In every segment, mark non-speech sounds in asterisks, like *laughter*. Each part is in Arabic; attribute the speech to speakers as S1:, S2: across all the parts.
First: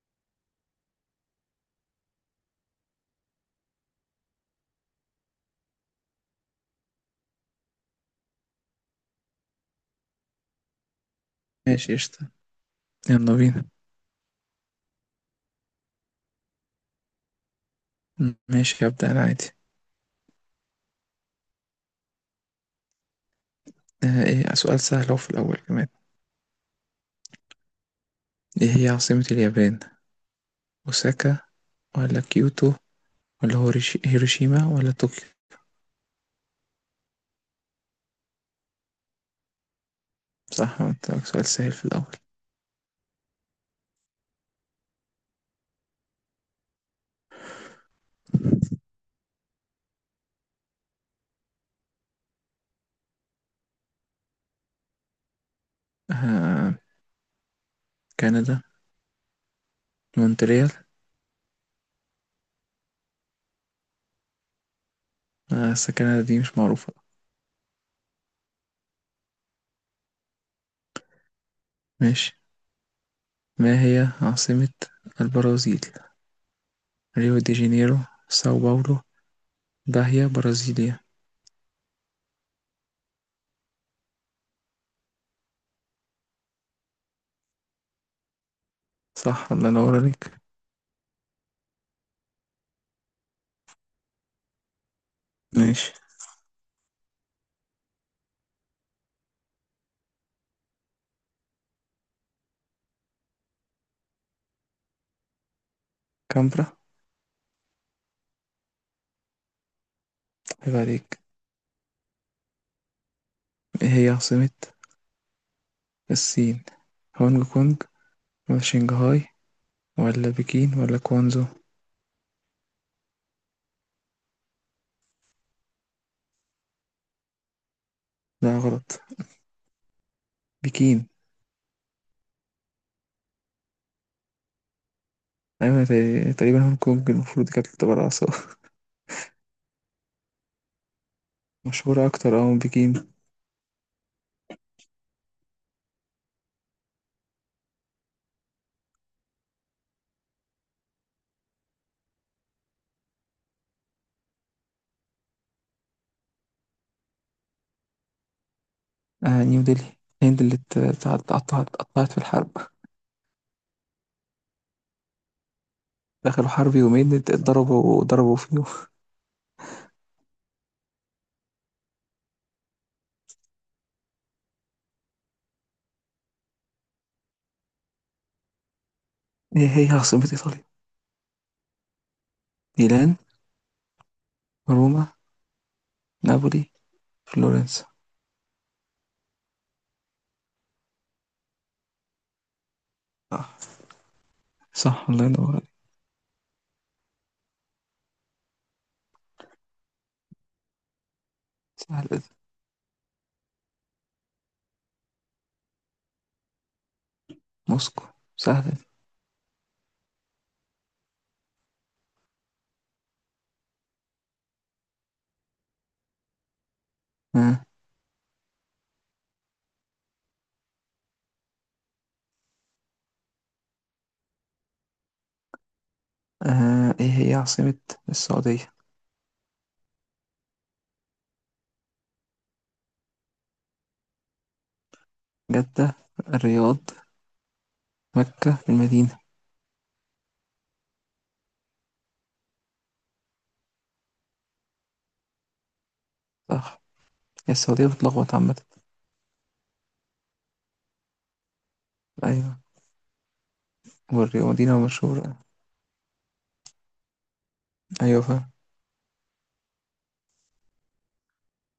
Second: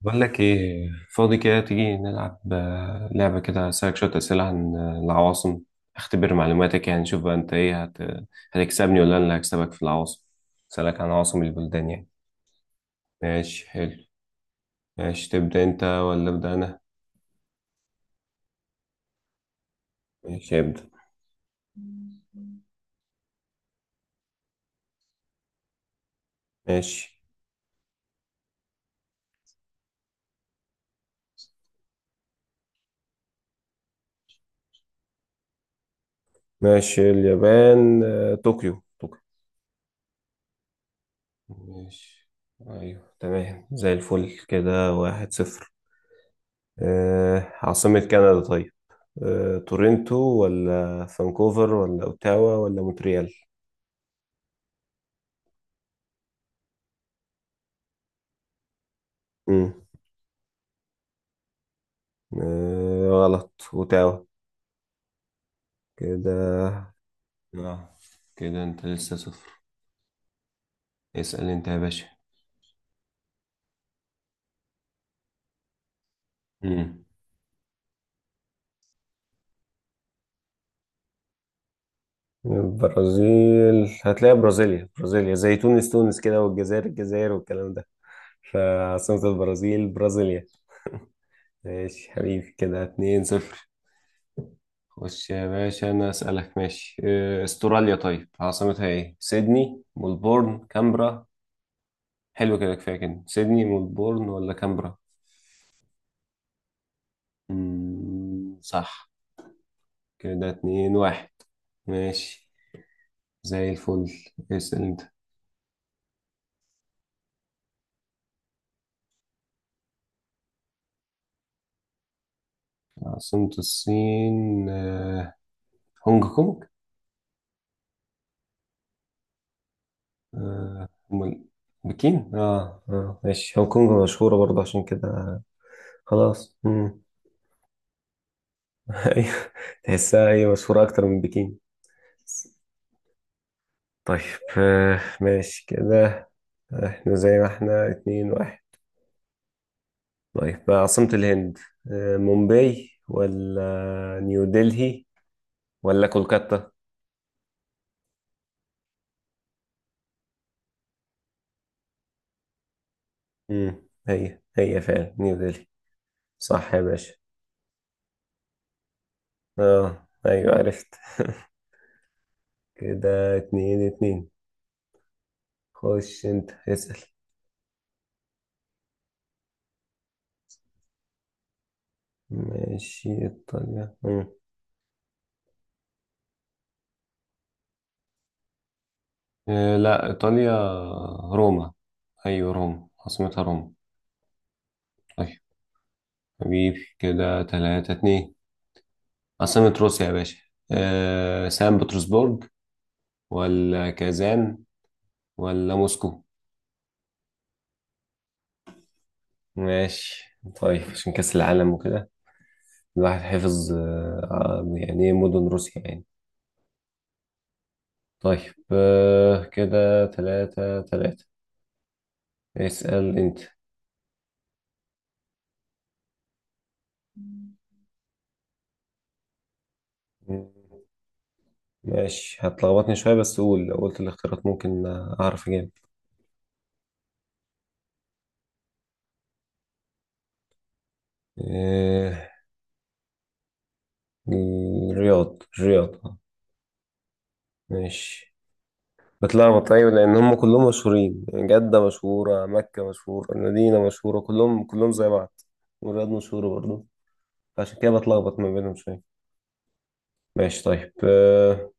S1: بقول لك ايه؟ فاضي كده تيجي نلعب لعبة كده، اسألك شوية أسئلة عن العواصم. اختبر معلوماتك، يعني نشوف بقى انت ايه هتكسبني ولا انا اللي هكسبك في العواصم. اسألك عن عواصم البلدان
S2: ماشي،
S1: يعني.
S2: قشطة. يلا بينا.
S1: ماشي، حلو. ماشي، تبدأ انت ولا أبدأ انا؟
S2: ماشي، هبدأ أنا عادي.
S1: ماشي، ابدأ.
S2: إيه، سؤال سهل أهو في الأول كمان.
S1: ماشي.
S2: إيه هي عاصمة اليابان؟ أوساكا ولا كيوتو ولا هيروشيما ولا طوكيو؟
S1: ماشي، اليابان طوكيو طوكيو.
S2: صح، قلت لك سؤال سهل في الأول.
S1: ماشي، ايوه تمام، زي الفل، كده 1-0. عاصمة كندا طيب، تورنتو ولا فانكوفر ولا اوتاوا ولا مونتريال؟
S2: آه، كندا.
S1: امم
S2: مونتريال.
S1: غلط، اوتاوا.
S2: آه بس كندا دي مش معروفة.
S1: كده، اه كده انت لسه صفر. اسأل انت يا باشا.
S2: ماشي، ما هي عاصمة البرازيل؟
S1: امم
S2: ريو دي جانيرو، ساو باولو، باهيا، برازيليا.
S1: البرازيل هتلاقي برازيليا برازيليا، زي تونس تونس كده، والجزائر الجزائر والكلام ده. فعاصمة
S2: صح، الله
S1: البرازيل
S2: ينور عليك.
S1: برازيليا. ماشي حبيبي، كده 2-0. خش يا باشا
S2: ماشي.
S1: انا اسألك. ماشي، استراليا، طيب عاصمتها ايه؟ سيدني، ملبورن، كامبرا. حلو كده، كفاية كده. سيدني، ملبورن، ولا كامبرا؟
S2: كامبرا.
S1: مم. صح. كده
S2: عيب
S1: اتنين
S2: عليك.
S1: واحد ماشي، زي
S2: إيه
S1: الفل.
S2: هي عاصمة
S1: اسأل انت.
S2: الصين؟ هونج كونج ولا شنغهاي ولا بكين ولا كوانزو؟
S1: عاصمة الصين هونج كونج.
S2: لا، غلط. بكين.
S1: أمال؟ بكين. اه، اه، ماشي، هونج كونج مشهورة برضه عشان كده.
S2: أيوة،
S1: خلاص.
S2: تقريبا هونج
S1: مم.
S2: كونج المفروض كانت تبقى رئيسة.
S1: *laughs* ايوه، تحسها هي مشهورة أكتر من بكين.
S2: *laughs* مشهورة أكتر من بكين.
S1: طيب، ماشي كده. احنا زي ما احنا، 2-1. طيب، عاصمة الهند، مومباي ولا نيو دلهي ولا كولكاتا؟
S2: آه، نيو دلهي. الهند اللي اتقطعت اتقطعت في الحرب.
S1: امم هي فعلا نيو دلهي.
S2: دخلوا
S1: صح
S2: حرب
S1: يا
S2: يومين،
S1: باشا.
S2: اتضربوا، ضربوا فيهم. *laughs*
S1: اه ايوه، عرفت. كده 2-2. خش انت اسأل.
S2: هي هي عاصمة إيطاليا؟
S1: ماشي،
S2: ميلان،
S1: ايطاليا. مم.
S2: روما، نابولي، فلورنسا.
S1: لا، ايطاليا روما. ايوه، روما، عاصمتها
S2: صح.
S1: روما.
S2: صح، الله
S1: طيب
S2: ينور عليك.
S1: حبيبي، كده 3-2. عاصمة روسيا يا باشا، سان
S2: سهل ده.
S1: بطرسبرج، ولا كازان، ولا موسكو؟
S2: موسكو. سهل ده.
S1: ماشي طيب، عشان كأس العالم وكده الواحد حفظ يعني إيه، مدن روسيا يعني.
S2: آه.
S1: طيب، كده 3-3. اسأل أنت.
S2: إيه هي عاصمة السعودية؟
S1: مم، ماشي، هتلخبطني شوية، بس قول لو قلت الاختيارات ممكن أعرف أجيب.
S2: جدة، الرياض، مكة، المدينة.
S1: آه، الرياض، الرياض.
S2: صح. هي السعودية
S1: ماشي.
S2: بتلخبط عامة.
S1: بتلخبط أيوة، لأن هم كلهم مشهورين، جدة مشهورة،
S2: أيوة.
S1: مكة مشهورة، المدينة مشهورة،
S2: والرياض
S1: كلهم
S2: مدينة
S1: كلهم زي
S2: مشهورة.
S1: بعض. والرياض مشهورة برضه، فعشان كده
S2: أيوة،
S1: بتلخبط
S2: فاهم.
S1: ما بينهم شوية. ماشي طيب،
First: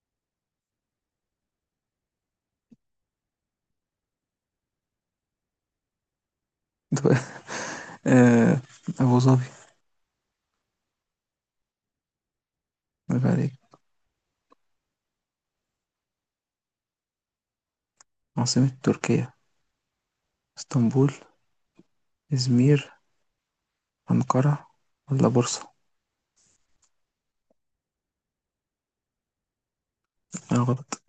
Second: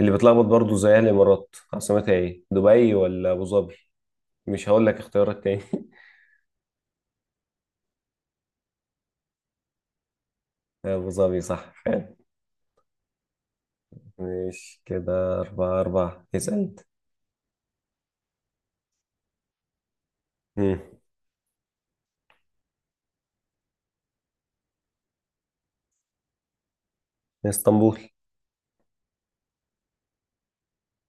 S1: اللي بيتلخبط برضو زيها الامارات، عاصمتها ايه، دبي ولا ابو ظبي؟ مش هقول لك اختيارات تاني. *laughs*
S2: دو- آه، أبو ظبي.
S1: ابو ظبي، صح فعلا.
S2: برافو عليك.
S1: مش كده؟ 4-4. اسأل.
S2: عاصمة تركيا؟
S1: امم
S2: اسطنبول، إزمير، أنقرة، ولا بورصة؟
S1: اسطنبول.
S2: أنا غلط.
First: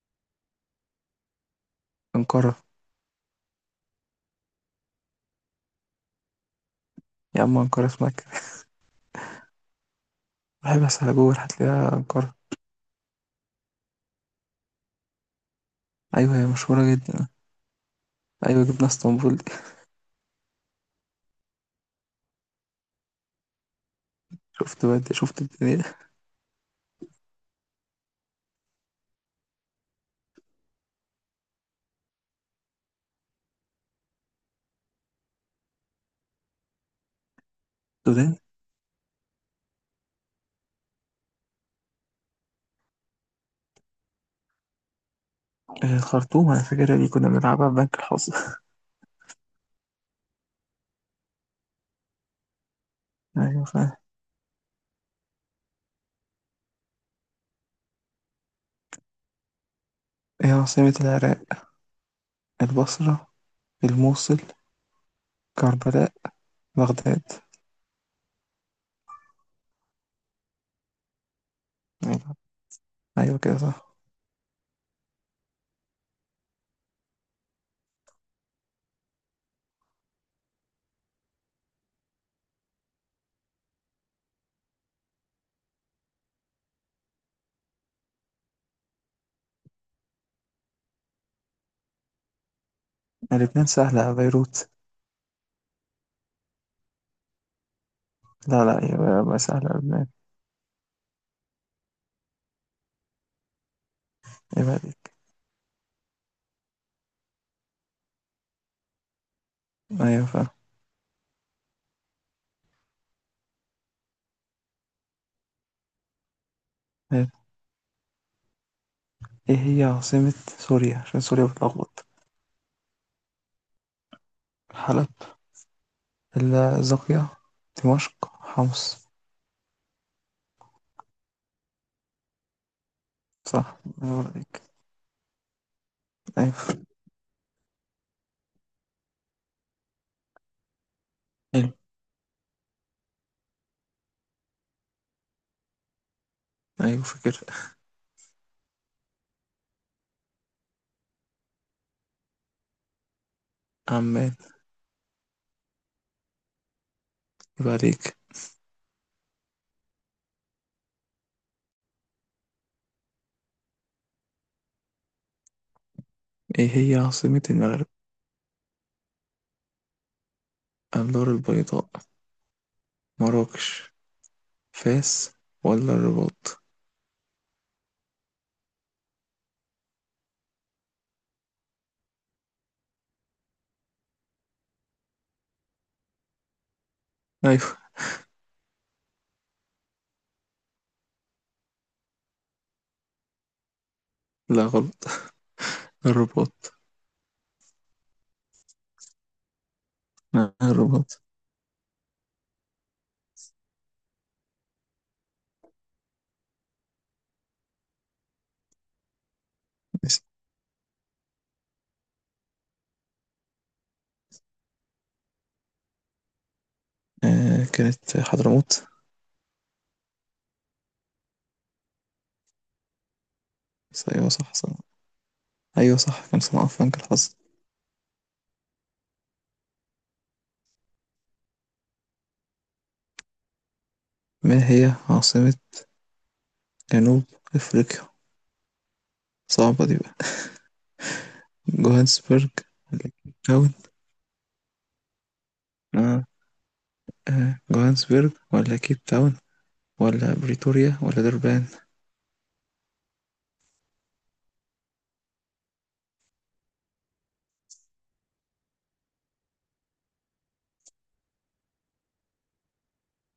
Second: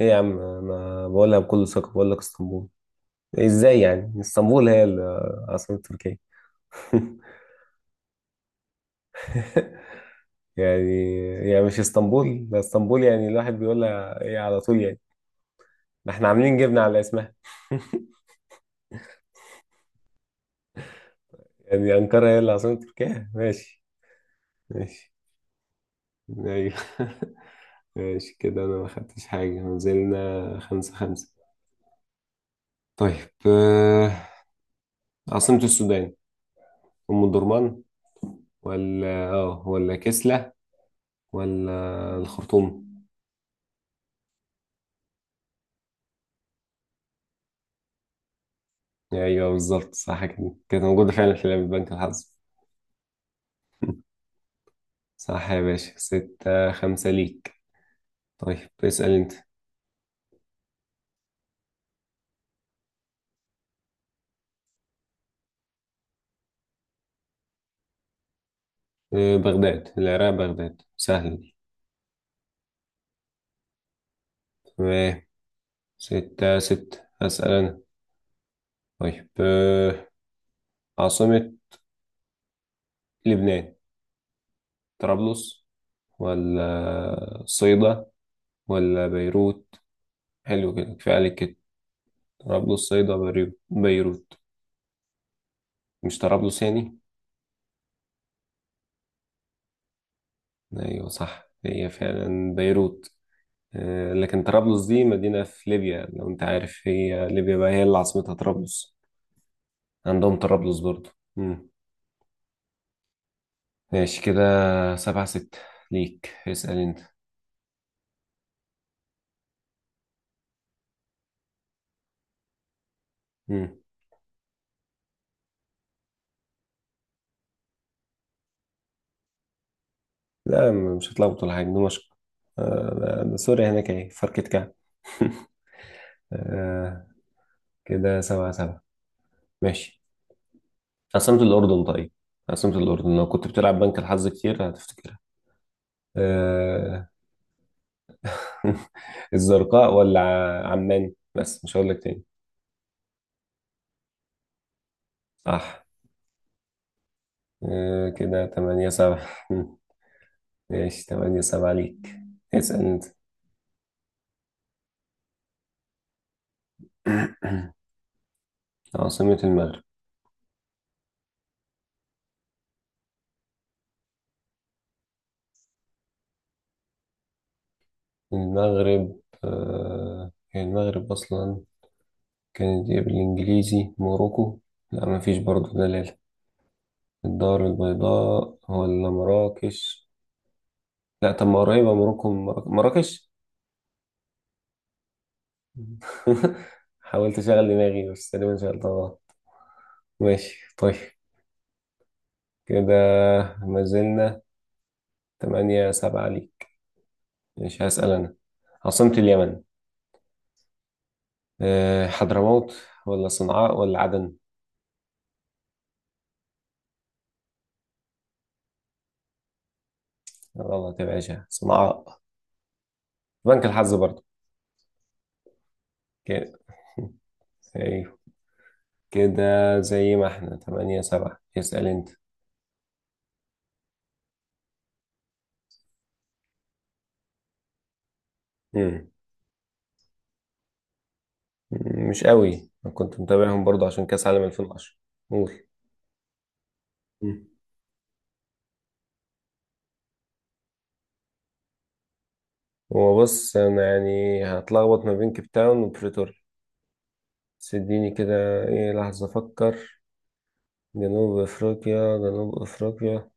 S1: ايه يا عم، انا بقولها بكل ثقة، بقول لك
S2: أنقرة.
S1: اسطنبول. ازاي يعني اسطنبول هي عاصمة تركيا؟ *laughs*
S2: يا عم، أنقرة في مكة. بحب أسأل
S1: يعني
S2: جوجل،
S1: يعني مش
S2: هتلاقيها أنقرة.
S1: اسطنبول؟ ده اسطنبول يعني الواحد بيقولها ايه على طول، يعني ده احنا
S2: أيوة، هي
S1: عاملين جبنة
S2: مشهورة
S1: على
S2: جدا.
S1: اسمها. *laughs*
S2: أيوة، جبنا اسطنبول دي.
S1: يعني انقرة هي اللي عاصمة تركيا، ماشي.
S2: *laughs* شفت بقى
S1: ماشي،
S2: أنت، شفت الدنيا.
S1: ايوه. *laughs* ماشي كده، انا ما خدتش حاجة، نزلنا 5-5. طيب، عاصمة السودان، أم الدرمان،
S2: السودان.
S1: ولا ولا كسلة، ولا الخرطوم؟
S2: آه، الخرطوم. أنا فاكر اللي كنا بنلعبها في بنك الحظ. *laughs*
S1: ايوه بالظبط، صح، كده كانت موجودة فعلا في لعبة بنك الحظ.
S2: أيوة فاهم.
S1: صح يا باشا، 6-5 ليك. طيب، اسأل انت.
S2: إيه عاصمة العراق؟ البصرة، الموصل، كربلاء، بغداد.
S1: بغداد، العراق بغداد سهلة دي.
S2: أيوة. أيوة كده صح.
S1: تمام، 6-6. أسأل أنا، طيب، عاصمة لبنان، طرابلس، ولا صيدا، ولا بيروت؟ حلو كده، كفاية عليك كده. طرابلس، صيدا،
S2: لبنان سهلة،
S1: بيروت؟
S2: بيروت.
S1: مش طرابلس يعني؟
S2: لا لا، يبقى سهلة لبنان.
S1: أيوة صح، هي فعلا بيروت. لكن
S2: يبقى
S1: طرابلس دي
S2: عليك.
S1: مدينة في ليبيا، لو أنت عارف، هي ليبيا بقى هي اللي عاصمتها طرابلس.
S2: أيوة
S1: عندهم
S2: فاهم.
S1: طرابلس برضو. مم. ماشي كده، 7-6 ليك. اسأل أنت.
S2: أيوة. إيه هي عاصمة سوريا؟ عشان سوريا بتلخبط.
S1: مم.
S2: حلب، الزاقية، دمشق، حمص.
S1: لا، مش هتلخبط ولا حاجة، دمشق. ده سوريا
S2: صح،
S1: هناك
S2: يبقى
S1: اهي، فركة
S2: عليك.
S1: كعب. *laughs*
S2: أيوة.
S1: آه، كده 7-7. ماشي. عاصمة
S2: حلو.
S1: الأردن طيب. عاصمة الأردن، لو كنت بتلعب بنك الحظ كتير هتفتكرها.
S2: أيوة،
S1: آه...
S2: فكر.
S1: *laughs* الزرقاء ولا عمان؟ بس مش هقول لك تاني.
S2: عمان.
S1: صح.
S2: يبقى عليك.
S1: كده 8-7. *laughs* ماشي، 8-7 ليك. اسأل أنت.
S2: إيه هي عاصمة
S1: *clears throat*
S2: المغرب؟
S1: عاصمة المغرب.
S2: الدار البيضاء، مراكش، فاس، ولا الرباط؟
S1: المغرب هي المغرب أصلا كانت إيه بالإنجليزي، موروكو. لا، مفيش برضه دلالة. الدار
S2: أيوة.
S1: البيضاء ولا مراكش؟ لا، طب ما قريبة موروكو من مراكش.
S2: لا، غلط.
S1: *laughs*
S2: الرباط.
S1: حاولت اشغل دماغي، بس تقريبا شغلتها غلط. ماشي طيب.
S2: الرباط.
S1: كده ما زلنا 8-7 ليك. مش هسأل أنا؟ عاصمة اليمن، حضرموت، ولا صنعاء، ولا عدن؟
S2: آه، كانت حضرموت.
S1: غلط يا باشا، صنعاء. بنك الحظ
S2: بس
S1: برضه.
S2: أيوة، صح، صح. أيوة صح، كان
S1: كده.
S2: اسمها فرانك
S1: *laughs*
S2: الحظ.
S1: أيوه، كده زي ما احنا 8-7. اسأل أنت.
S2: ما هي عاصمة جنوب أفريقيا؟
S1: مم.
S2: صعبة دي بقى.
S1: مش
S2: جوهانسبرج
S1: قوي، أنا
S2: ولا
S1: كنت
S2: كيب
S1: متابعهم
S2: تاون؟
S1: برضه عشان كأس عالم 2010. قول.
S2: آه.
S1: مم.
S2: جوهانسبرج ولا كيب تاون، ولا بريتوريا، ولا دربان؟
S1: هو بص، انا يعني هتلخبط ما بين كيب تاون وبريتوريا، بس اديني كده ايه لحظة افكر. جنوب افريقيا، جنوب افريقيا،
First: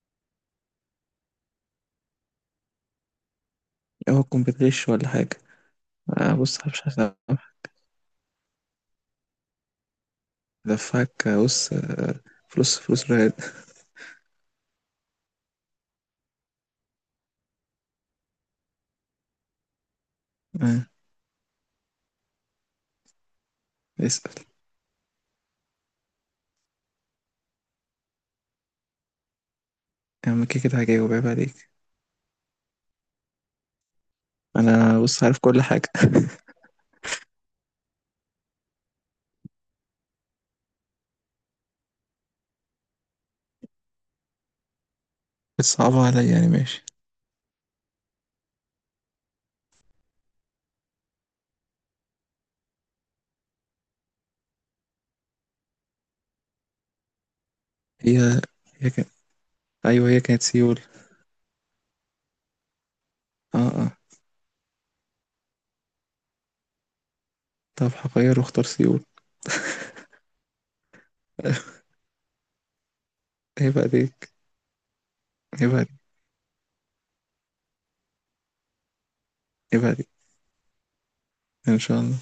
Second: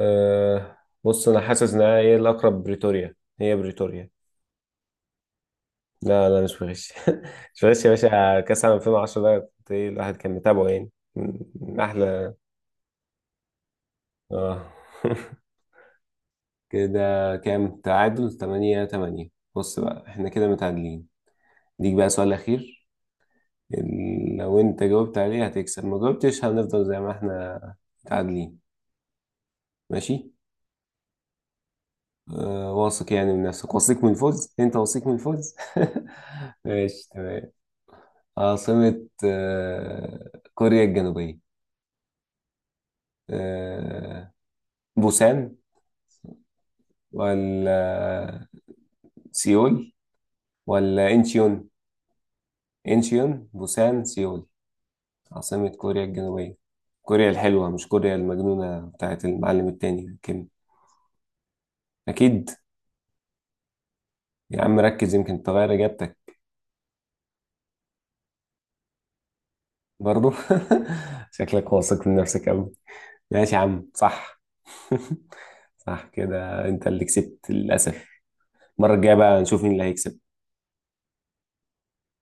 S1: أه بص، انا حاسس انها ايه الاقرب، بريتوريا، هي بريتوريا.
S2: هو تكون بتغش ولا حاجة؟
S1: لا،
S2: آه،
S1: لا، مش
S2: بص، مش
S1: بغش. *laughs* مش
S2: هسامحك.
S1: بغش يا باشا، كاس عام 2010 ده كنت ايه، الواحد كان متابعه، يعني
S2: دفعك.
S1: من
S2: بص،
S1: من احلى.
S2: فلوس فلوس رهاد.
S1: اه. *laughs* كده كام؟ تعادل 8-8. بص بقى، احنا كده
S2: آه.
S1: متعادلين. ديك بقى سؤال اخير،
S2: اسأل.
S1: إن لو انت جاوبت عليه هتكسب، ما جاوبتش هنفضل زي ما احنا متعادلين. ماشي.
S2: يا عم، كده كده هجاوب، عيب عليك.
S1: واثق يعني من نفسك، واثق من الفوز، انت
S2: أنا
S1: واثق من
S2: بص عارف
S1: الفوز؟
S2: كل حاجة. *laughs*
S1: *laughs* ماشي تمام. عاصمة كوريا الجنوبية، آه بوسان،
S2: بتصعبها عليا يعني، ماشي.
S1: ولا سيول، ولا انشيون؟ انشيون، بوسان، سيول، عاصمة كوريا الجنوبية. كوريا الحلوة، مش كوريا
S2: هي
S1: المجنونة
S2: هي كانت.
S1: بتاعت المعلم
S2: أيوه،
S1: التاني
S2: هي كانت
S1: كيم.
S2: سيول.
S1: أكيد.
S2: اه اه.
S1: يا عم ركز، يمكن تغير إجابتك.
S2: طب هغير واختار سيول.
S1: برضو. *laughs* شكلك
S2: *laughs*
S1: واثق من نفسك أوي. ماشي يا
S2: عيب
S1: عم،
S2: عليك.
S1: صح. *laughs*
S2: عيب عليك.
S1: صح، كده أنت اللي كسبت للأسف. المرة الجاية بقى نشوف مين اللي
S2: عيب عليك.
S1: هيكسب.
S2: ان شاء الله.